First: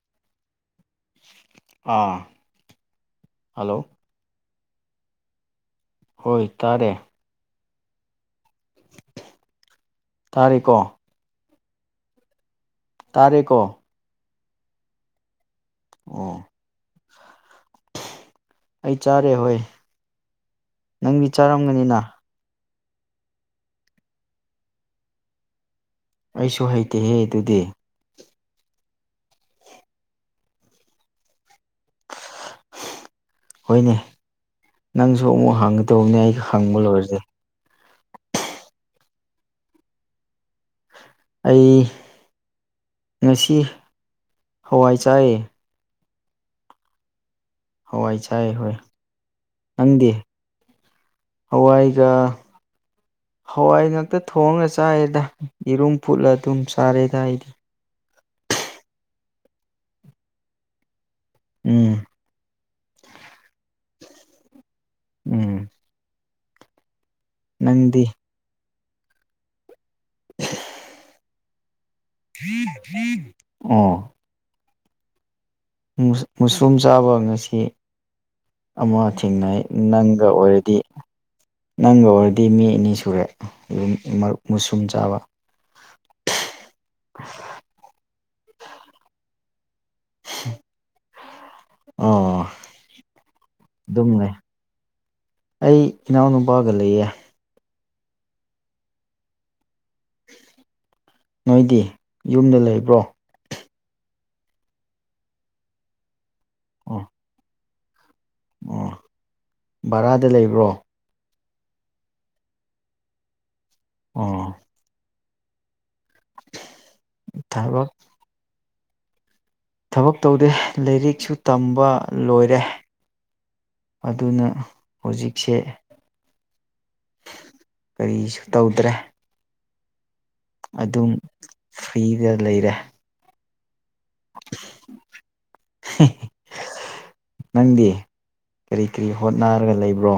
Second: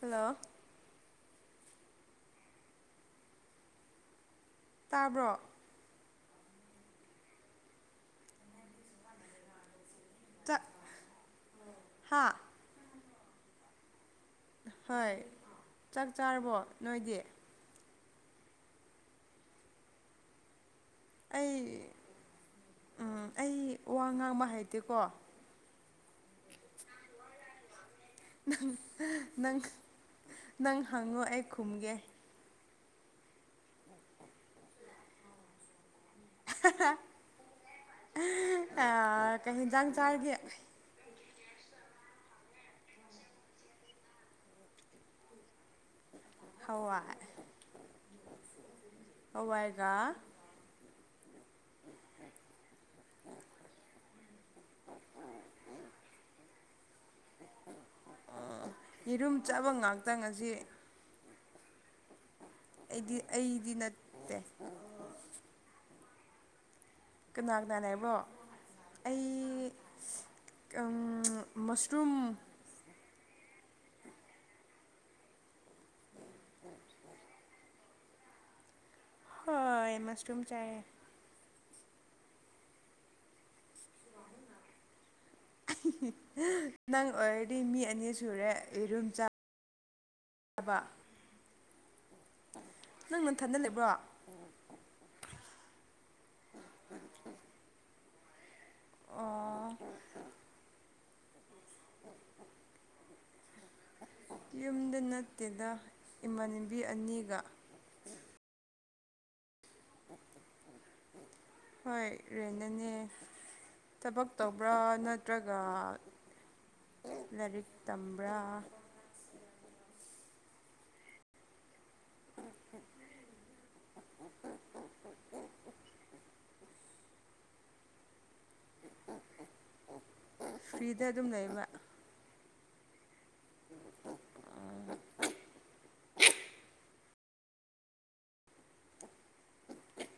hello ꯑꯥ hello ꯇꯥꯕ꯭ꯔꯣ ꯍꯣꯏ ꯇꯥꯔꯦ ꯇꯥꯔꯤꯀꯣ ꯍꯥꯥ ꯇꯥꯔꯦꯀꯣ ꯍꯣꯏ ꯆꯥꯛ ꯑꯣ ꯆꯥꯔꯕꯣ ꯅꯣꯏꯗꯤ ꯑꯩ ꯆꯥꯔꯦ ꯍꯣꯏ ꯅꯪꯗꯤ ꯑꯩ ꯆꯥꯔꯝꯒꯅꯤꯅ ꯎꯝ ꯑꯩ ꯋꯥ ꯉꯥꯡꯕ ꯍꯩꯇꯦꯀꯣ ꯑꯩꯁꯨ ꯍꯩꯇꯦꯍꯦ ꯑꯗꯨꯗꯤ ꯅꯪ ꯅꯪ ꯅꯪ ꯍꯪꯉꯣ ꯑꯩ ꯈꯨꯝꯒꯦ ꯍꯣꯏꯅꯦ ꯅꯪꯁꯨ ꯑꯃꯨꯛ ꯍꯥꯡꯒ ꯇꯧꯕꯅꯦ ꯑꯩ ꯍꯪꯕ ꯍꯥꯍꯥ ꯂꯣꯏꯔꯗꯤ ꯑꯥ ꯀꯩ ꯌꯦꯟꯖꯥꯡ ꯆꯥꯒꯦ ꯑꯩ ꯉꯁꯤ ꯍꯋꯥꯏ ꯆꯥꯏꯌꯦ ꯍꯋꯥꯏ ꯍꯋꯥꯏ ꯆꯥꯏ ꯍꯣꯏ ꯍꯋꯥꯏꯒꯥ ꯅꯪꯗꯤ ꯍꯋꯥꯏꯒ ꯍꯋꯥꯏ ꯉꯥꯛꯛꯇ ꯊꯣꯡꯉ ꯆꯥꯏꯔꯦꯗ ꯌꯦꯔꯨꯝ ꯐꯨꯠꯂ ꯑꯗꯨꯝ ꯆꯥꯔꯦꯗ ꯑꯩꯗꯤ ꯌꯦꯔꯨꯝ ꯆꯥꯕ ꯉꯥꯛꯇ ꯉꯁꯤ ꯎꯝ ꯑꯩꯗꯤ ꯑꯩꯗꯤ ꯅꯠꯇꯦ ꯎꯝ ꯀꯅꯥ ꯀꯅꯥꯅ ꯅꯪꯗꯤ ꯂꯩꯕ꯭ꯔꯣ ꯑꯩ ꯎꯝ ꯃꯁꯔꯨꯝ ꯑꯣ ꯃꯁꯔꯨꯝ ꯆꯥꯕ ꯉꯁꯤ ꯑꯃ ꯊꯦꯡꯅꯩ ꯍꯣꯏ ꯅꯪꯒ ꯃꯁꯔꯨꯝ ꯑꯣꯏꯔꯗꯤ ꯆꯥꯏꯌꯦ ꯅꯪꯒ ꯑꯣꯏꯔꯗꯤ ꯃꯤ ꯑꯅꯤ ꯁꯨꯔꯦ ꯑꯗꯨ ꯃꯁꯔꯨꯝ ꯆꯥꯕ ꯅꯪ ꯑꯣꯏꯔꯗꯤ ꯃꯤ ꯑꯅꯤ ꯁꯨꯔꯦ ꯌꯦꯔꯨꯝ ꯆꯥ ꯕꯥ ꯑꯣ ꯅꯪ ꯅꯟꯊꯟꯗ ꯂꯩꯕꯔꯣ ꯑꯗꯨꯝ ꯂꯩ ꯑꯩ ꯏꯅꯥꯎ ꯅꯨꯨꯄꯥꯒ ꯂꯩꯌꯦ ꯑꯣ ꯅꯣꯏꯗꯤ ꯌꯨꯝꯗ ꯂꯩꯕ꯭ꯔꯣ ꯌꯨꯝꯗ ꯅꯠꯇꯦꯗ ꯏꯃꯥꯟꯅꯕꯤ ꯑꯣ ꯑꯅꯤꯒ ꯑꯣ ꯚꯔꯥꯗ ꯂꯩꯕ꯭ꯔꯣ ꯍꯣꯏ ꯔꯦꯅꯗꯅꯦ ꯊꯕꯛ ꯑꯣ ꯇꯧꯕ꯭ꯔꯥ ꯅꯠꯇ꯭ꯔꯒ ꯂꯔꯤꯛ ꯊꯕꯛ ꯇꯝꯕ꯭ꯔꯥ ꯊꯕꯛ ꯇꯧꯗꯦ ꯂꯥꯏꯔꯤꯛꯁꯨ ꯇꯝꯕ ꯂꯣꯏꯔꯦ ꯑꯗꯨꯅ ꯍꯧꯖꯤꯛꯁꯦ ꯀꯔꯤꯁꯨ ꯇꯧꯗ꯭ꯔꯦ ꯐ꯭ꯔꯤꯗ ꯑꯗꯨꯝ ꯂꯩꯕ ꯐ꯭ꯔꯤꯗ ꯂꯩꯔꯦ [unintelligible] [unintelligible] ꯅꯪꯗꯤ ꯀꯔꯤ ꯀꯔꯤ ꯍꯣꯠꯅꯔꯒ ꯂꯩꯕ꯭ꯔꯣ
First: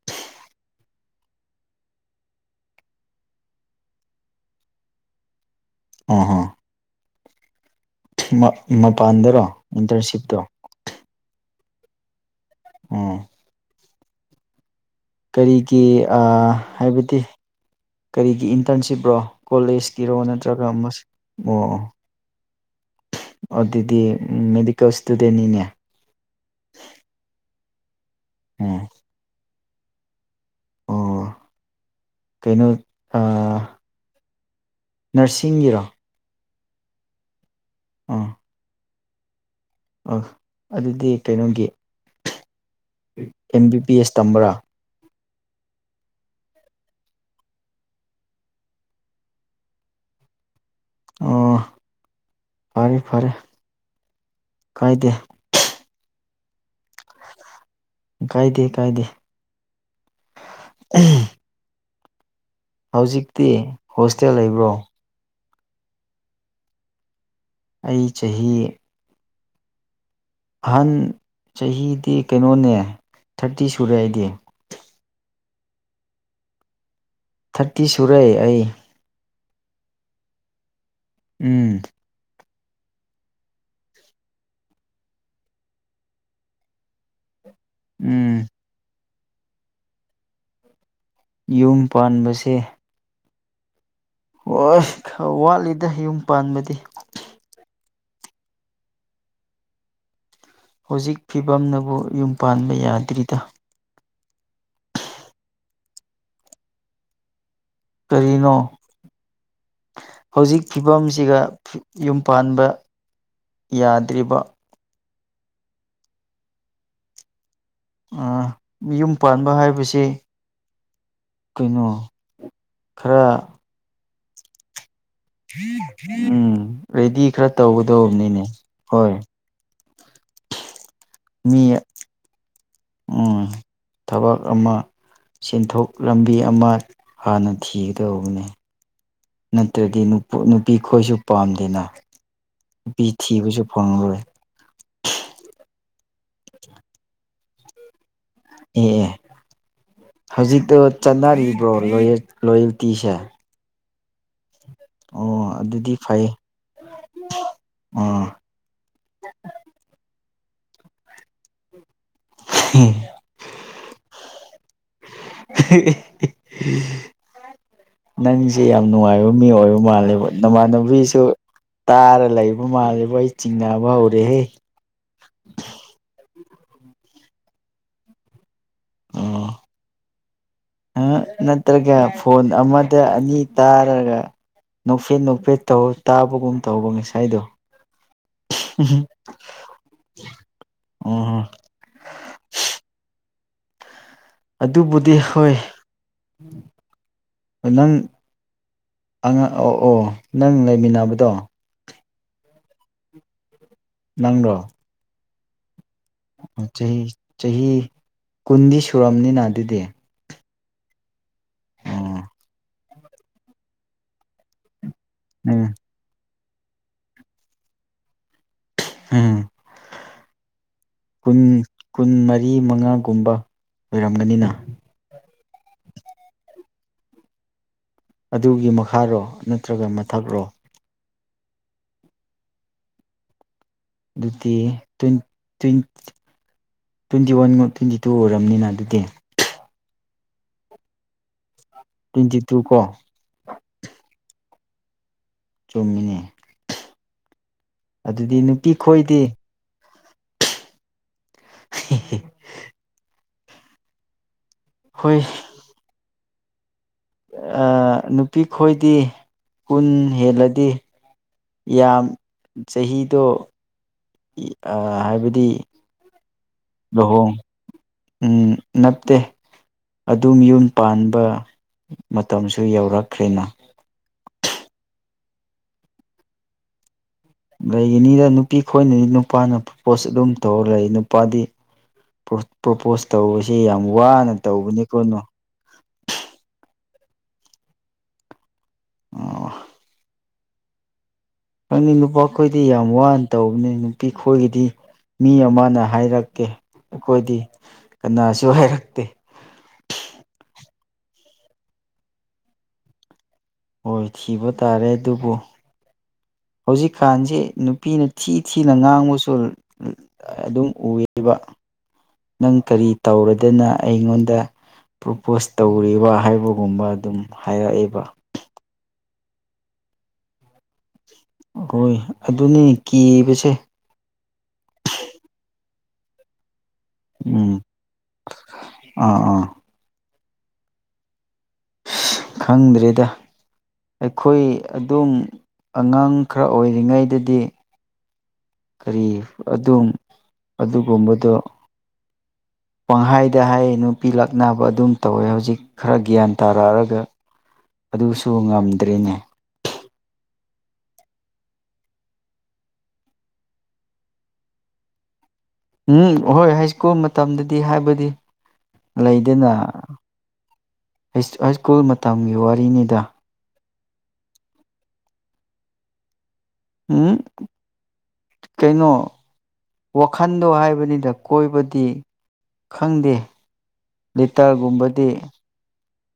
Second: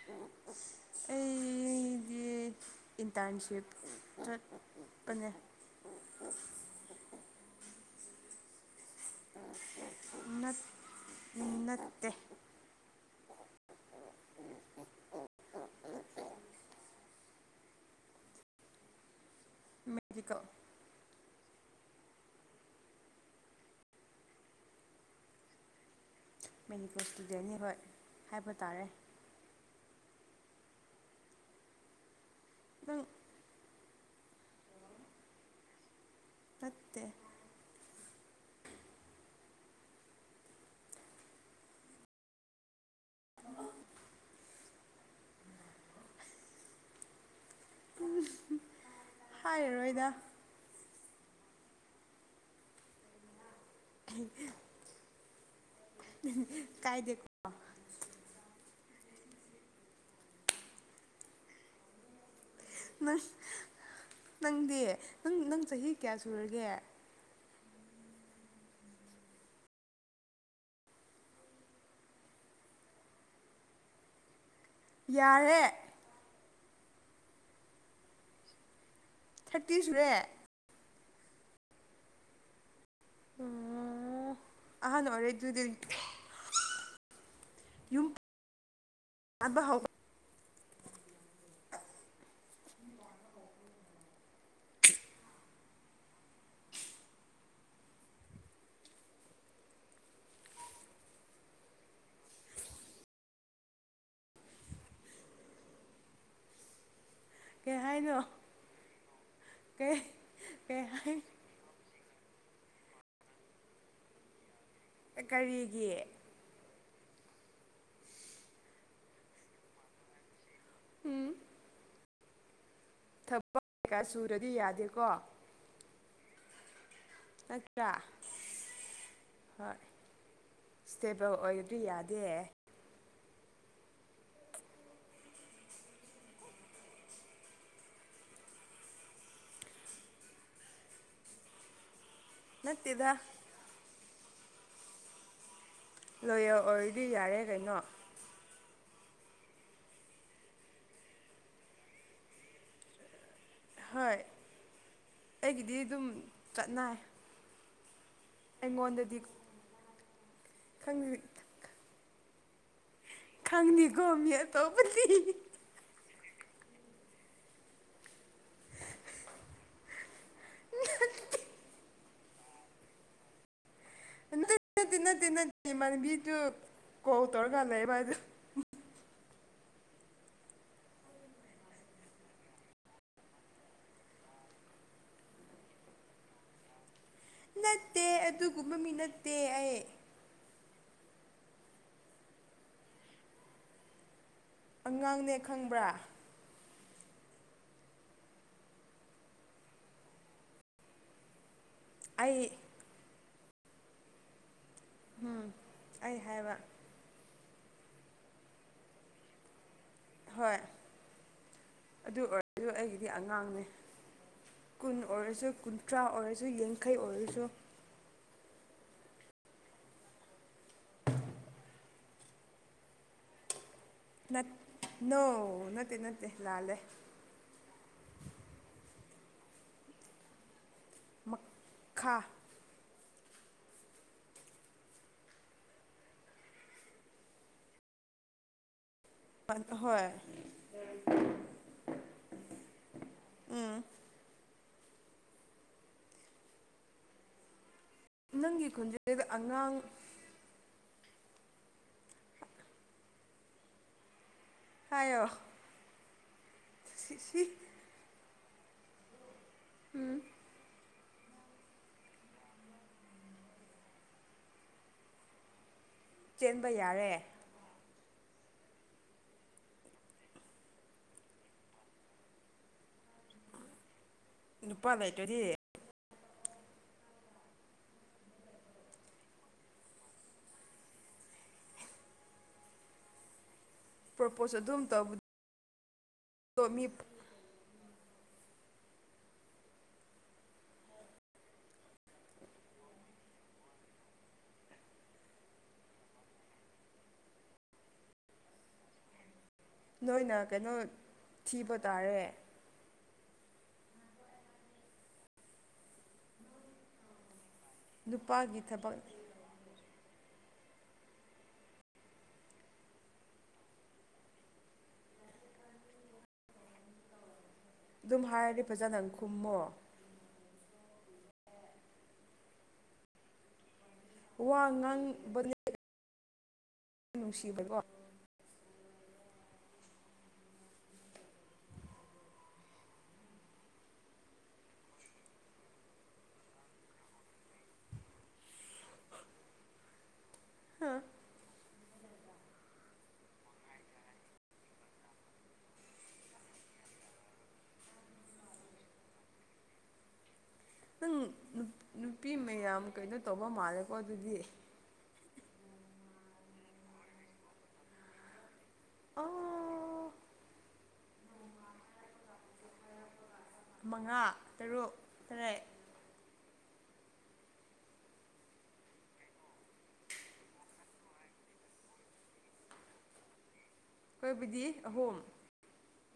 [unintelligible] ꯑꯩꯗꯤ ꯏꯟꯇ꯭ꯔꯟꯁꯤꯞ ꯆꯠꯄꯅꯦ ꯑꯣ ꯑꯣ ꯃ ꯃꯄꯥꯟꯗꯔꯣ ꯏꯟꯇꯔꯟꯁꯤꯞꯇꯣ ꯅꯠ ꯅꯠꯇꯦ ꯎꯝ ꯀꯔꯤꯒꯤ ꯑꯥ ꯍꯥꯏꯕꯗꯤ ꯀꯔꯤꯒꯤ ꯏꯟꯇ꯭ꯔꯟꯁꯤꯞꯔꯣ ꯀꯣꯂꯦꯖꯀꯤꯔꯣ ꯃꯦꯗꯤꯀꯦꯜ ꯅꯠꯇ꯭ꯔꯒ ꯑꯃ [unintelligible] ꯑꯣ ꯑꯣ ꯑꯗꯨꯗꯤ ꯃꯦꯗꯤꯀꯦꯜ ꯏꯁꯇꯨꯗꯦꯟꯅꯤꯅꯦ ꯃꯅꯤꯄꯨꯔ ꯏꯁꯇꯨꯗꯦꯟꯅꯤ ꯍꯣꯏ ꯍꯥꯏꯕ ꯇꯥꯔꯦ ꯎꯝ ꯑꯣ ꯀꯩꯅꯣ ꯅꯪ ꯑꯥ ꯅꯔꯁꯤꯡꯒꯤꯔꯣ ꯇꯠꯇꯦ ꯑꯥ ꯑ ꯑꯗꯨꯗꯤ ꯀꯩꯅꯣꯒꯤ ꯑꯦꯝ ꯕꯤ ꯕꯤ ꯑꯦꯁ ꯇꯝꯕ꯭ꯔꯥ ꯍꯥꯏꯔꯔꯣꯏꯗ ꯑꯣ ꯐꯔꯦ ꯐꯔꯦ [unintelligible] ꯀꯥꯏꯗꯦ ꯀꯥꯏꯗꯦ ꯀꯥꯏꯗꯦ ꯀꯥꯏꯗꯦ ꯅꯪ ꯍꯧꯖꯤꯛꯇꯤ ꯍꯣꯁꯇꯦꯜ ꯂꯩꯕ꯭ꯔꯣ ꯅꯪꯗꯤ ꯅꯪ ꯅꯪ ꯆꯍꯤ ꯀꯌꯥ ꯁꯨꯔꯒꯦ ꯑꯩ ꯆꯍꯤ ꯑꯍꯟ ꯆꯍꯤꯗꯤ ꯀꯩꯅꯣꯅꯦ ꯊꯥꯔꯇꯤ ꯁꯨꯔꯦ ꯑꯩꯗꯤ ꯌꯥꯏꯍꯦ ꯊꯔꯇꯤ ꯁꯨꯔꯦ ꯑꯩ ꯊꯔꯇꯤ ꯁꯨꯔꯦ ꯎꯝ ꯑꯍꯟ ꯑꯣꯏꯔꯦ ꯗꯨꯗꯤ ꯌꯨꯝ ꯎꯝ [unintelligible] ꯌꯨꯝ ꯄꯥꯟꯕꯁꯦ [unintelligible] ꯋꯥꯠꯂꯤꯗ ꯌꯨꯝ ꯄꯥꯟꯕꯗꯤ ꯍꯧꯖꯤꯛ ꯐꯤꯕꯝꯅꯕꯨ ꯌꯨꯝ ꯄꯥꯟꯕ ꯌꯥꯗ꯭ꯔꯤꯗ ꯀꯩ ꯍꯥꯏꯅꯣ ꯀꯔꯤꯅꯣ ꯀꯩ ꯍꯧꯖꯤꯛ ꯀꯩ ꯍꯥꯏ ꯐꯤꯕꯝꯁꯤꯒ ꯌꯨꯝ ꯄꯥꯟꯕ ꯌꯥꯗ꯭ꯔꯤꯕ ꯀꯔꯤꯒꯤ ꯑꯥ ꯌꯨꯝ ꯄꯥꯟꯕ ꯍꯥꯏꯕꯁꯤ ꯀꯩꯅꯣ ꯈꯔ ꯊꯕꯛ ꯀꯩꯀꯥ ꯁꯨꯔꯗꯤ ꯌꯥꯗꯦꯀꯣ ꯎꯝ ꯔꯦꯗꯤ ꯈꯔ ꯅꯠꯇ꯭ꯔꯥ ꯇꯧꯒꯗꯧꯕꯅꯤꯅꯦ ꯍꯣꯏ ꯍꯣꯏ ꯏꯁꯇꯦꯕꯜ ꯃꯤ ꯑꯣꯏꯗꯔꯗꯤ ꯌꯥꯗꯦ ꯎꯝ ꯊꯕꯛ ꯑꯃ ꯁꯦꯟꯊꯣꯛ ꯂꯝꯕꯤ ꯑꯃ ꯍꯥꯟꯅ ꯊꯤꯒꯗꯧꯕꯅꯤ ꯅꯠꯇ꯭ꯔꯗꯤ ꯅꯨꯞ ꯅꯨꯄꯤ ꯈꯣꯏꯁꯨ ꯄꯥꯝꯗꯦꯅ ꯅꯨꯄꯤ ꯅꯠꯇꯦꯗ ꯊꯤꯕꯁꯨ ꯐꯪꯂꯔꯣꯏ ꯂꯣꯌꯦꯜ ꯑꯣꯏꯔꯗꯤ ꯌꯥꯔꯦ ꯀꯩꯅꯣ ꯑꯦ ꯑꯦ ꯍꯧꯖꯤꯛꯇꯣ ꯆꯠꯅꯔꯤꯕ꯭ꯔꯣ ꯂꯣꯌꯦꯜ ꯂꯣꯌꯦꯜꯇꯤꯁꯦ ꯍꯣꯏ ꯑꯣ ꯑꯩꯒꯤꯗꯤ ꯑꯗꯨꯗꯤ ꯑꯗꯨꯝ ꯐꯩ ꯆꯠꯅꯩ ꯑꯣ ꯑꯩꯉꯣꯟꯗꯗꯤ ꯈꯪ [inaudible] [unintelligible] ꯍꯤ ꯈꯪꯗꯦꯀꯣ ꯃꯤ ꯑꯇꯣꯞꯄꯗꯤ ꯍꯤ ꯍꯤ ꯍꯤ ꯅꯪꯁꯦ ꯌꯥꯝ ꯅꯨꯡꯉꯥꯏꯕ ꯃꯤ ꯑꯣꯏꯕ ꯃꯥꯜꯂꯦꯕ ꯅꯃꯥꯟꯅꯕꯤꯁꯨ ꯇꯥꯔ ꯂꯩꯕ ꯃꯥꯜꯂꯦꯕꯣ ꯑꯩ ꯆꯤꯡꯅꯕ ꯍꯧꯔꯦꯍꯦ ꯅꯠꯇꯦ ꯅꯠꯇꯦ ꯅꯠꯇꯦ ꯅꯠꯇꯦ ꯏꯃꯥꯟꯅꯕꯤꯗꯨ ꯀꯣꯜ ꯇꯧꯔꯒꯂꯩꯕ ꯑꯗꯨ ꯑꯣ ꯎꯝ ꯅꯠꯇ꯭ꯔꯒ ꯐꯣꯟ ꯑꯃꯗ ꯑꯅꯤ ꯇꯥꯔꯒ ꯅꯣꯛꯐꯦꯠ ꯅꯣꯛꯐꯦꯠ ꯇꯧ ꯇꯥꯕꯒꯨꯝ ꯇꯧꯕ ꯉꯁꯥꯏꯗꯣ ꯅꯠꯇꯦ ꯑꯗꯨꯒꯨꯝꯕ ꯃꯤ ꯅꯠꯇꯦ ꯑꯩ ꯑꯣ ꯍꯣ ꯑꯗꯨꯕꯨꯗꯤ ꯑꯉꯥꯡꯅꯦ ꯍꯣꯏ ꯈꯪꯕ꯭ꯔꯥ ꯅꯪ ꯑꯉꯥꯡ ꯑꯣ ꯑꯣ ꯅꯪ ꯂꯩꯃꯤꯟꯅꯕꯗꯣ ꯑꯩ ꯅꯪꯗꯣ ꯍꯨꯝ ꯆꯍꯤ ꯆꯍꯤ ꯀꯨꯟꯗꯤ ꯁꯨꯔꯝꯃꯅꯤꯅ ꯑꯗꯨꯗꯤ ꯍꯣꯏ ꯑꯗꯨ ꯑꯣ ꯑꯣꯏꯔꯁꯨ ꯑꯩꯒꯤꯗꯤ ꯑꯉꯥꯡꯅꯦ ꯀꯨꯟ ꯑꯣꯏꯔꯁꯨ ꯅꯪ ꯀꯨꯟꯊ꯭ꯔꯥ ꯑꯣꯏꯔꯁꯨ ꯌꯥꯡꯈꯩ ꯑꯣꯏꯔꯁꯨ ꯎꯝ ꯀꯨꯟ ꯀꯨꯟ ꯃꯔꯤ ꯃꯉꯥꯒꯨꯝꯕ ꯅꯠ ꯑꯣꯏꯔꯝꯒꯅꯤꯅ ꯅꯣ ꯅꯠꯇꯦ ꯅꯠꯇꯦ ꯂꯥꯜꯂꯦ ꯑꯗꯨꯒꯤ ꯃꯈꯥꯔꯣ ꯅꯠꯇ꯭ꯔꯒ ꯃꯊꯛꯔꯣ ꯃꯛ ꯈꯥ ꯑꯗꯨꯗꯤ ꯇ꯭ꯋꯦꯟ ꯇ꯭ꯋꯦꯟꯇꯤ ꯇ꯭ꯋꯦꯟꯇꯤ ꯋꯥꯟ ꯑꯃ ꯇ꯭ꯋꯦꯟꯇꯤ ꯇꯨ ꯑꯣꯏꯔꯝꯅꯤꯅ ꯑꯗꯨꯗꯤ ꯍꯣꯏ ꯇ꯭ꯋꯦꯟꯇꯤ ꯇꯨ ꯀꯣ ꯆꯨꯝꯃꯤꯅꯤ ꯅꯪꯒꯤ ꯅꯨꯄꯤ ꯈꯨꯟꯖꯦꯜꯁꯦ ꯈꯣꯏꯗꯤ ꯑꯉꯥꯡ ꯏ ꯍꯤ ꯍꯤ ꯍꯣꯏ ꯍꯥꯏꯌꯣ ꯁꯤ ꯁꯤ ꯑꯥ ꯅꯨꯄꯤ ꯈꯣꯏꯗꯤ ꯀꯨꯟ ꯍꯦꯜꯂꯗꯤ ꯌꯥꯝ ꯆꯍꯤꯗꯣ ꯑꯥ ꯍꯥꯏꯕꯗꯤ ꯆꯦꯟꯕ ꯌꯥꯔꯦ ꯂꯨꯍꯣꯡ ꯎꯝ ꯅꯠꯇꯦ ꯑꯗꯨꯝ ꯌꯨꯝ ꯄꯥꯟꯕ ꯃꯇꯝꯁꯨ ꯌꯧꯔꯛꯈ꯭ꯔꯦꯅ ꯅꯨꯄꯥ ꯂꯩꯇꯔꯥꯗꯤ ꯂꯩꯒꯤꯅꯤꯗ ꯅꯨꯄꯤ ꯈꯣꯏꯅꯅꯤ ꯅꯨꯄꯥꯅ ꯄ꯭ꯔꯣꯄꯣꯁ ꯑꯗꯨꯝ ꯇꯧꯔ ꯂꯩ ꯅꯨꯄꯥꯗꯤ ꯄ꯭ꯔꯣꯄꯣꯁ ꯇꯧꯕꯁꯦ ꯌꯥꯝ ꯋꯥꯅ ꯄ꯭ꯔꯣꯄꯣꯁ ꯑꯗꯨꯝ ꯇꯧꯕꯅꯤ ꯀꯣ ꯅꯣ ꯇꯧꯕꯗꯣ [unintelligible] ꯑꯣ ꯈꯪꯉꯤ ꯅꯨꯄꯥ ꯈꯣꯏꯗꯤ ꯌꯥꯝ ꯋꯥꯅ ꯇꯧꯕꯅꯤ ꯅꯨꯄꯤꯈꯣꯏꯒꯤꯗꯤ ꯃꯤ ꯑꯃꯅ ꯍꯥꯏꯔꯛꯀꯦ ꯑꯩꯈꯣꯏꯗꯤ ꯀꯅꯥꯁꯨ ꯍꯥꯏꯔꯛꯇꯦ ꯅꯣꯏꯅ ꯀꯩꯅꯣ ꯊꯤꯕ ꯇꯥꯔꯦ ꯍꯣꯏ ꯊꯤꯕ ꯇꯥꯔꯦ ꯑꯗꯨꯕꯨ ꯍꯧꯖꯤꯛꯀꯥꯟꯁꯤ ꯅꯨꯄꯤꯅ ꯊꯤ ꯅꯨꯄꯥꯒꯤ ꯊꯤꯅ ꯊꯕꯛ ꯉꯥꯡꯕꯁꯨ ꯑꯗꯨꯝ ꯎꯌꯦꯕ ꯅꯪ ꯀꯔꯤ ꯇꯧꯔꯗꯅ ꯑꯩꯉꯣꯟꯗ ꯄ꯭ꯔꯣꯄꯣꯁ ꯇꯧꯔꯤꯕ ꯍꯥꯏꯕꯒꯨꯝꯕ ꯑꯗꯨꯝ ꯍꯥꯏꯔꯛꯑꯦ ꯁꯨꯝ ꯍꯥꯏꯔꯗꯤ ꯐꯖꯥꯅ ꯈꯨꯝꯃꯣ ꯑꯩꯈꯣꯏ ꯑꯗꯨꯅꯤ ꯀꯤꯕꯁꯦ ꯋꯥ ꯉꯥꯡ ꯎꯝ ꯅꯨꯡꯁꯤꯕꯀꯣ ꯑꯥ ꯑꯥ ꯈꯪꯗ꯭ꯔꯦꯗ ꯑꯩꯈꯣꯏ ꯑꯗꯨꯝ ꯑꯉꯥꯡ ꯈꯔ ꯑꯣꯏꯔꯤꯉꯩꯗꯗꯤ ꯀꯔꯤ ꯑꯗꯨꯝ ꯑꯗꯨꯒꯨꯝꯕꯗꯣ ꯄꯪꯍꯥꯏꯗ ꯍꯥꯏ ꯅꯨꯄꯤ ꯂꯥꯛꯅꯕ ꯑꯗꯨꯝ ꯇꯧꯔ ꯍꯧꯖꯤꯛ ꯈꯔ ꯒ꯭ꯌꯥꯟ ꯇꯥꯔꯛꯑꯒ ꯑꯗꯨꯁꯨ ꯉꯝꯗ꯭ꯔꯤꯅꯦ ꯅꯪ ꯅꯨꯄꯤ ꯃꯌꯥꯝ ꯀꯩꯅꯣ ꯇꯧꯕ ꯃꯥꯜꯂꯦꯀꯣ ꯑꯗꯨꯗꯤ ꯎꯝ ꯍꯣꯏ ꯍꯥꯏ ꯁ꯭ꯀꯨꯜ ꯃꯇꯝꯗꯗꯤ ꯍꯥꯏꯕꯗꯤ ꯂꯩꯗꯅ ꯑꯣ ꯍꯥꯏ ꯁ꯭ꯀꯨꯜ ꯃꯇꯝꯒꯤ ꯋꯥꯔꯤꯅꯤꯗ ꯃꯉꯥ ꯇꯔꯨꯛ ꯇꯔꯦꯠ ꯎꯝ ꯀꯩꯅꯣ ꯋꯥꯈꯟꯗꯣ ꯍꯥꯏꯕꯅꯤꯅ ꯀꯣꯏꯕꯗꯤ ꯈꯪꯗꯦ ꯑꯩꯈꯣꯏꯕꯨꯗꯤ ꯂꯤꯇꯒꯨꯝꯕꯗꯤ ꯑꯍꯨꯝ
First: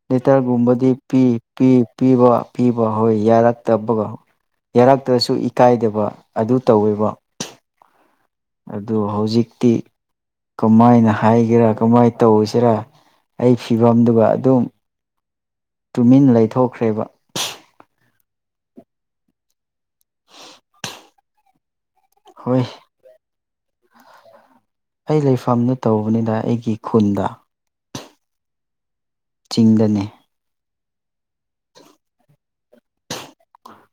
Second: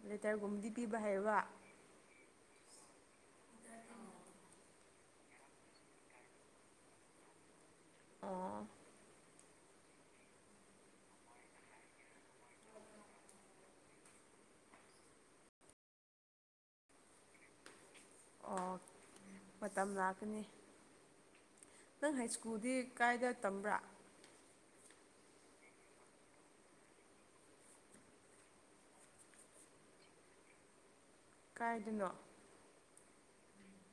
ꯂꯦꯇꯔꯒꯨꯝꯕꯗꯤ ꯂꯤꯇꯒꯨꯝꯕꯗꯤ ꯄꯤꯕ ꯄꯤ ꯍꯩꯕ ꯄꯤ ꯄꯤꯕ ꯄꯤꯕ ꯍꯣꯏ ꯌꯥꯔꯛꯇꯕꯒ ꯌꯥꯔꯛꯇ꯭ꯔꯁꯨ ꯏꯀꯥꯏꯗꯕ ꯑꯗꯨ ꯇꯧꯋꯦꯕ ꯑꯣ ꯑꯗꯨ ꯍꯧꯖꯤꯛꯇꯤ ꯀꯃꯥꯏꯅ ꯍꯥꯏꯒꯦꯔꯥ ꯀꯃꯥꯏꯅ ꯇꯧꯁꯤꯔꯥ ꯑꯩ ꯐꯤꯕꯝꯗꯨꯒ ꯑꯗꯨꯝ ꯇꯨꯃꯤꯟ ꯂꯩꯊꯣꯛꯈ꯭ꯔꯦꯕ ꯑꯣ ꯃꯇꯝ ꯂꯥꯛꯀꯅꯤ ꯅꯪ ꯍꯥꯏ ꯍꯣꯏ ꯁ꯭ꯀꯨꯜꯗꯤ ꯀꯥꯏꯗ ꯇꯝꯕ꯭ꯔꯥ ꯑꯩ ꯂꯩꯐꯝꯗ ꯇꯧꯕꯅꯤꯅ ꯑꯩꯒꯤ ꯈꯨꯟꯗ ꯆꯤꯡꯗꯅꯦ ꯀꯥꯏꯗꯅꯣ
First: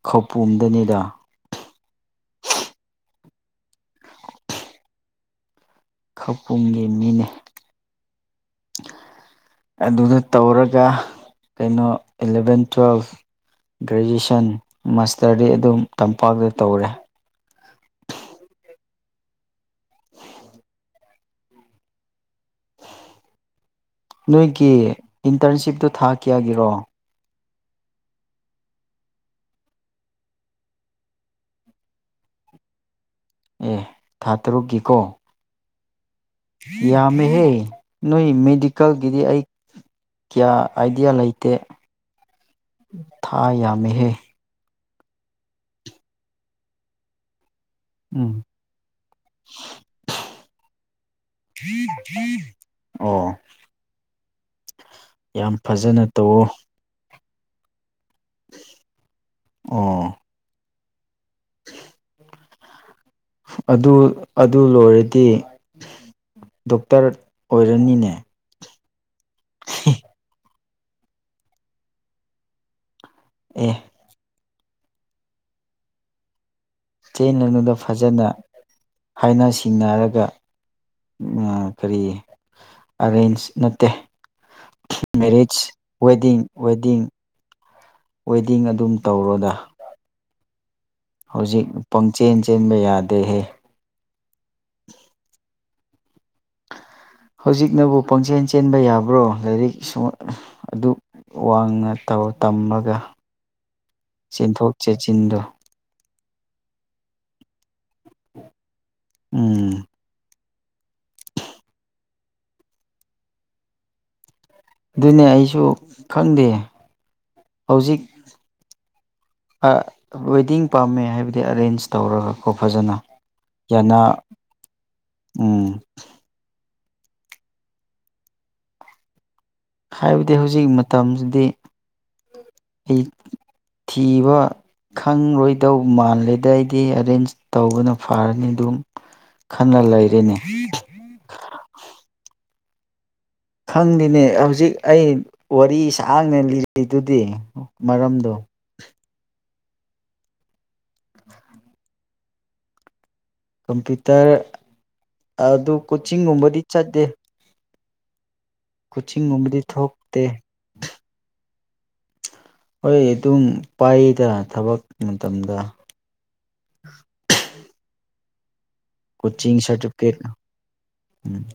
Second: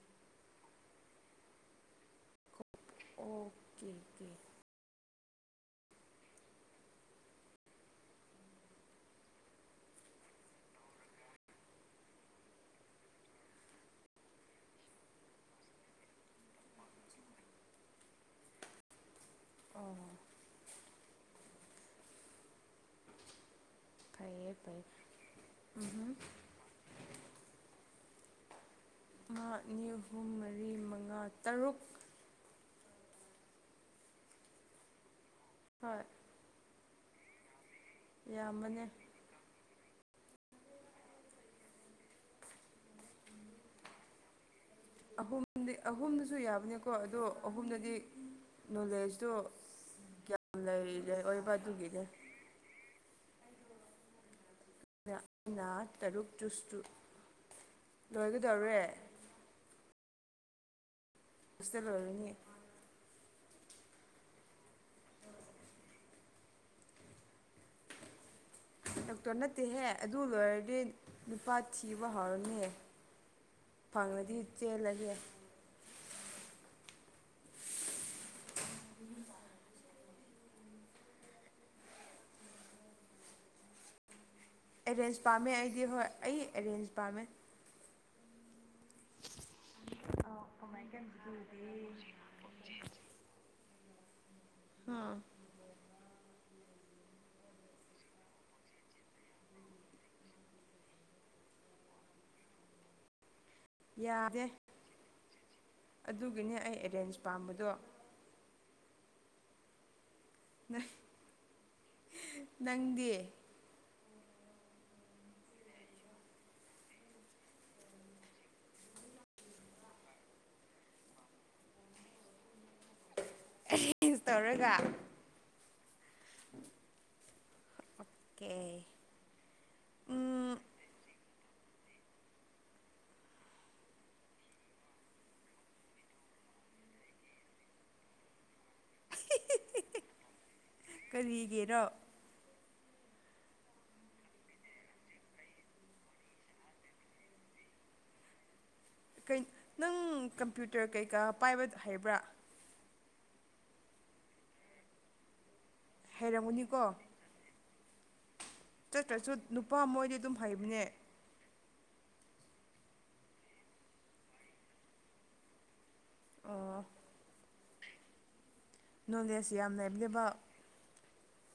ꯈꯧꯄꯨꯝꯗꯅꯤꯗ ꯑꯣꯀꯦꯀꯦ ꯈꯧꯄꯨꯝꯒꯤ ꯃꯤꯅꯦ ꯑꯗꯨꯗ ꯇꯧꯔꯒ ꯀꯩꯅꯣ ꯏꯜꯂꯚꯦꯟ ꯇꯨꯋꯦꯜꯐ ꯒ꯭ꯔꯦꯖꯨꯌꯦꯁꯟ ꯃꯥꯁꯇꯔꯗꯤ ꯑꯗꯨꯝ ꯇꯝꯄꯥꯛꯇ ꯇꯧꯔꯦ ꯑꯣ [inaudible] ꯐꯩꯌꯦ ꯅꯣꯏꯒꯤ ꯐꯩꯌꯦ ꯏꯟꯇꯔꯟꯁꯤꯞꯇꯣ ꯊꯥ ꯎꯝꯍꯨꯝ ꯀꯌꯥꯒꯤꯔꯣ ꯑꯃ ꯑꯅꯤ ꯑꯍꯨꯝ ꯃꯔꯤ ꯃꯉꯥ ꯇꯔꯨꯛ ꯑꯦ ꯊꯥ ꯇꯔꯨꯛꯀꯤꯀꯣ ꯍꯣꯏ ꯌꯥꯝꯃꯦꯍꯦ ꯅꯣꯏ ꯌꯥꯝꯕꯅꯦ ꯃꯦꯗꯤꯀꯦꯜꯒꯤꯗꯤ ꯑꯩ ꯀꯌꯥ ꯑꯥꯏꯗꯤꯌꯥ ꯂꯩꯇꯦ ꯊꯥ ꯌꯥꯝꯃꯤꯍꯦ ꯑꯍꯨꯝꯗꯤ ꯑꯍꯨꯝꯗꯨꯁꯨ ꯌꯥꯕꯅꯦꯀꯣ ꯑꯗꯣ ꯑꯗꯨꯝꯗꯗꯤ ꯎꯝ ꯅꯣꯂꯦꯖꯇꯣ ꯒ꯭ꯌꯥꯟ ꯂꯩꯔꯤꯔꯦ ꯑꯣꯏꯕ ꯑꯗꯨꯒꯤꯅꯦ ꯑꯣ ꯌꯥꯝ [unintelligible] ꯐꯖꯅ ꯇꯔꯨꯛ ꯇꯧꯋꯣ ꯆꯨꯁꯨ ꯂꯣꯏꯒꯗꯧꯔꯦ ꯑꯣ ꯍꯣꯁꯇꯦꯜ ꯂꯣꯏ ꯔꯅꯤ ꯑꯗꯨ ꯑꯗꯨ ꯂꯣꯏꯔꯗꯤ ꯗꯣꯛꯇꯔ ꯑꯣꯏꯔꯅꯤꯅꯦ ꯗꯣꯛꯇꯔ ꯅꯠꯇꯦꯍꯦ ꯑꯗꯨ ꯂꯣꯏꯔꯗꯤ ꯂꯨꯄꯥ ꯊꯤꯕ ꯍꯧꯔꯅꯤ ꯑꯣ ꯐꯪꯉꯗꯤ ꯆꯦꯜꯂꯒꯦ ꯆꯇꯦꯟꯅꯅꯨꯡꯗ ꯐꯖꯅ ꯍꯥꯏꯅ ꯁꯤꯡꯅꯔꯒ ꯀꯔꯤ ꯑꯔꯦꯟꯖ ꯅꯠꯇꯦ ꯑꯦꯔꯦꯟꯖ ꯄꯥꯝꯃꯦ ꯃꯦꯔꯤꯖ ꯑꯩꯗꯤ ꯍꯣꯏ ꯋꯦꯗꯤꯡ ꯑꯩ ꯑꯦꯔꯦꯟꯖ ꯋꯦꯗꯤꯡ ꯄꯥꯝꯃꯦ ꯋꯦꯗꯤꯡ ꯑꯗꯨꯝ ꯇꯧꯔꯣꯗ ꯑꯣꯖꯅꯥꯏꯀꯟ [unintelligible] ꯍꯧꯖꯤꯛ ꯄꯪꯆꯦꯟ ꯆꯦꯟꯕ ꯌꯥꯗꯦꯍꯦ ꯍꯥꯥ ꯍꯧꯖꯤꯛꯅꯕꯨ ꯄꯪꯆꯦꯟ ꯆꯦꯟꯕ ꯌꯥꯕ꯭ꯔꯣ ꯂꯥꯏꯔꯤꯛ ꯁ ꯑꯗꯨ ꯋꯥꯡꯅꯥ ꯇꯧ ꯇꯝꯃꯒ ꯌꯥꯗꯦ ꯆꯦꯟꯊꯣꯛ ꯆꯦꯟꯁꯤꯟꯗꯣ ꯑꯗꯨꯒꯤꯅꯦ ꯑꯩ ꯑꯦꯔꯦꯟꯖ ꯄꯥꯝꯕꯗꯣ ꯎꯝ ꯅ ꯅꯪꯗꯤ ꯑꯗꯨꯅꯦ ꯑꯩꯁꯨ ꯈꯪꯗꯦ ꯍꯧꯖꯤꯛ ꯋꯦꯗꯤꯡ ꯄꯥꯝꯃꯦ ꯍꯥꯏꯕꯗꯤ ꯑꯔꯦꯟꯖ ꯇꯧꯔꯒꯀꯣ ꯐꯖꯅ ꯌꯥꯅ ꯑꯦꯔꯦꯟꯖ ꯇꯧꯔꯒ ꯎꯝ [unintelligible] ꯄꯛꯀꯦ ꯍꯥꯏꯕꯗꯤ ꯍꯧꯖꯤꯛ ꯃꯇꯝꯁꯤꯗꯤ ꯑꯩ ꯊꯤꯕ ꯈꯪꯂꯔꯣꯏꯗꯧ ꯃꯥꯜꯂꯦꯗ ꯑꯩꯗꯤ ꯑꯦꯔꯦꯟꯖ ꯇꯧꯕꯅ ꯐꯔꯅꯤ ꯑꯗꯨꯝ ꯈꯟꯅ ꯂꯩꯔꯑꯦꯅꯦ ꯀꯔꯤꯒꯤꯦꯔꯣ ꯈꯪꯗꯦꯅꯦ ꯍꯧꯖꯤꯛ ꯑꯩ ꯋꯥꯔꯤ ꯁꯥꯡꯅ ꯂꯤꯔꯤꯗꯨꯗꯤ ꯃꯔꯝꯗꯣ ꯅꯪ ꯀꯝꯄ꯭ꯌꯨꯇꯔ ꯀꯩꯀꯥ ꯄꯥꯏꯕ ꯍꯥꯏꯕ꯭ꯔꯥ ꯀꯝꯄ꯭ꯌꯨꯇꯔ ꯑꯗꯨ ꯀꯣꯆꯤꯡꯒꯨꯝꯕꯗꯤ ꯍꯩꯔꯝꯒꯅꯤꯀꯣ ꯆꯠꯇꯦ ꯆꯠꯇ꯭ꯔꯁꯨ ꯀꯣꯆꯤꯡꯒꯨꯝꯕꯗꯤ ꯅꯨꯄꯥ ꯃꯣꯏꯗꯤ ꯊꯣꯛꯇꯦ ꯑꯗꯨꯝ ꯍꯩꯕꯅꯦ ꯍꯣꯏ ꯑꯗꯨꯝ ꯄꯥꯏꯌꯦꯗ ꯊꯕꯛ ꯃꯇꯝꯗ ꯑꯣ ꯅꯣꯂꯦꯖ ꯀꯣꯆꯤꯡ ꯌꯥꯝ ꯁꯥꯔꯇꯤꯐꯤꯀꯦꯠ ꯂꯩꯕꯅꯦꯕ ꯎꯝ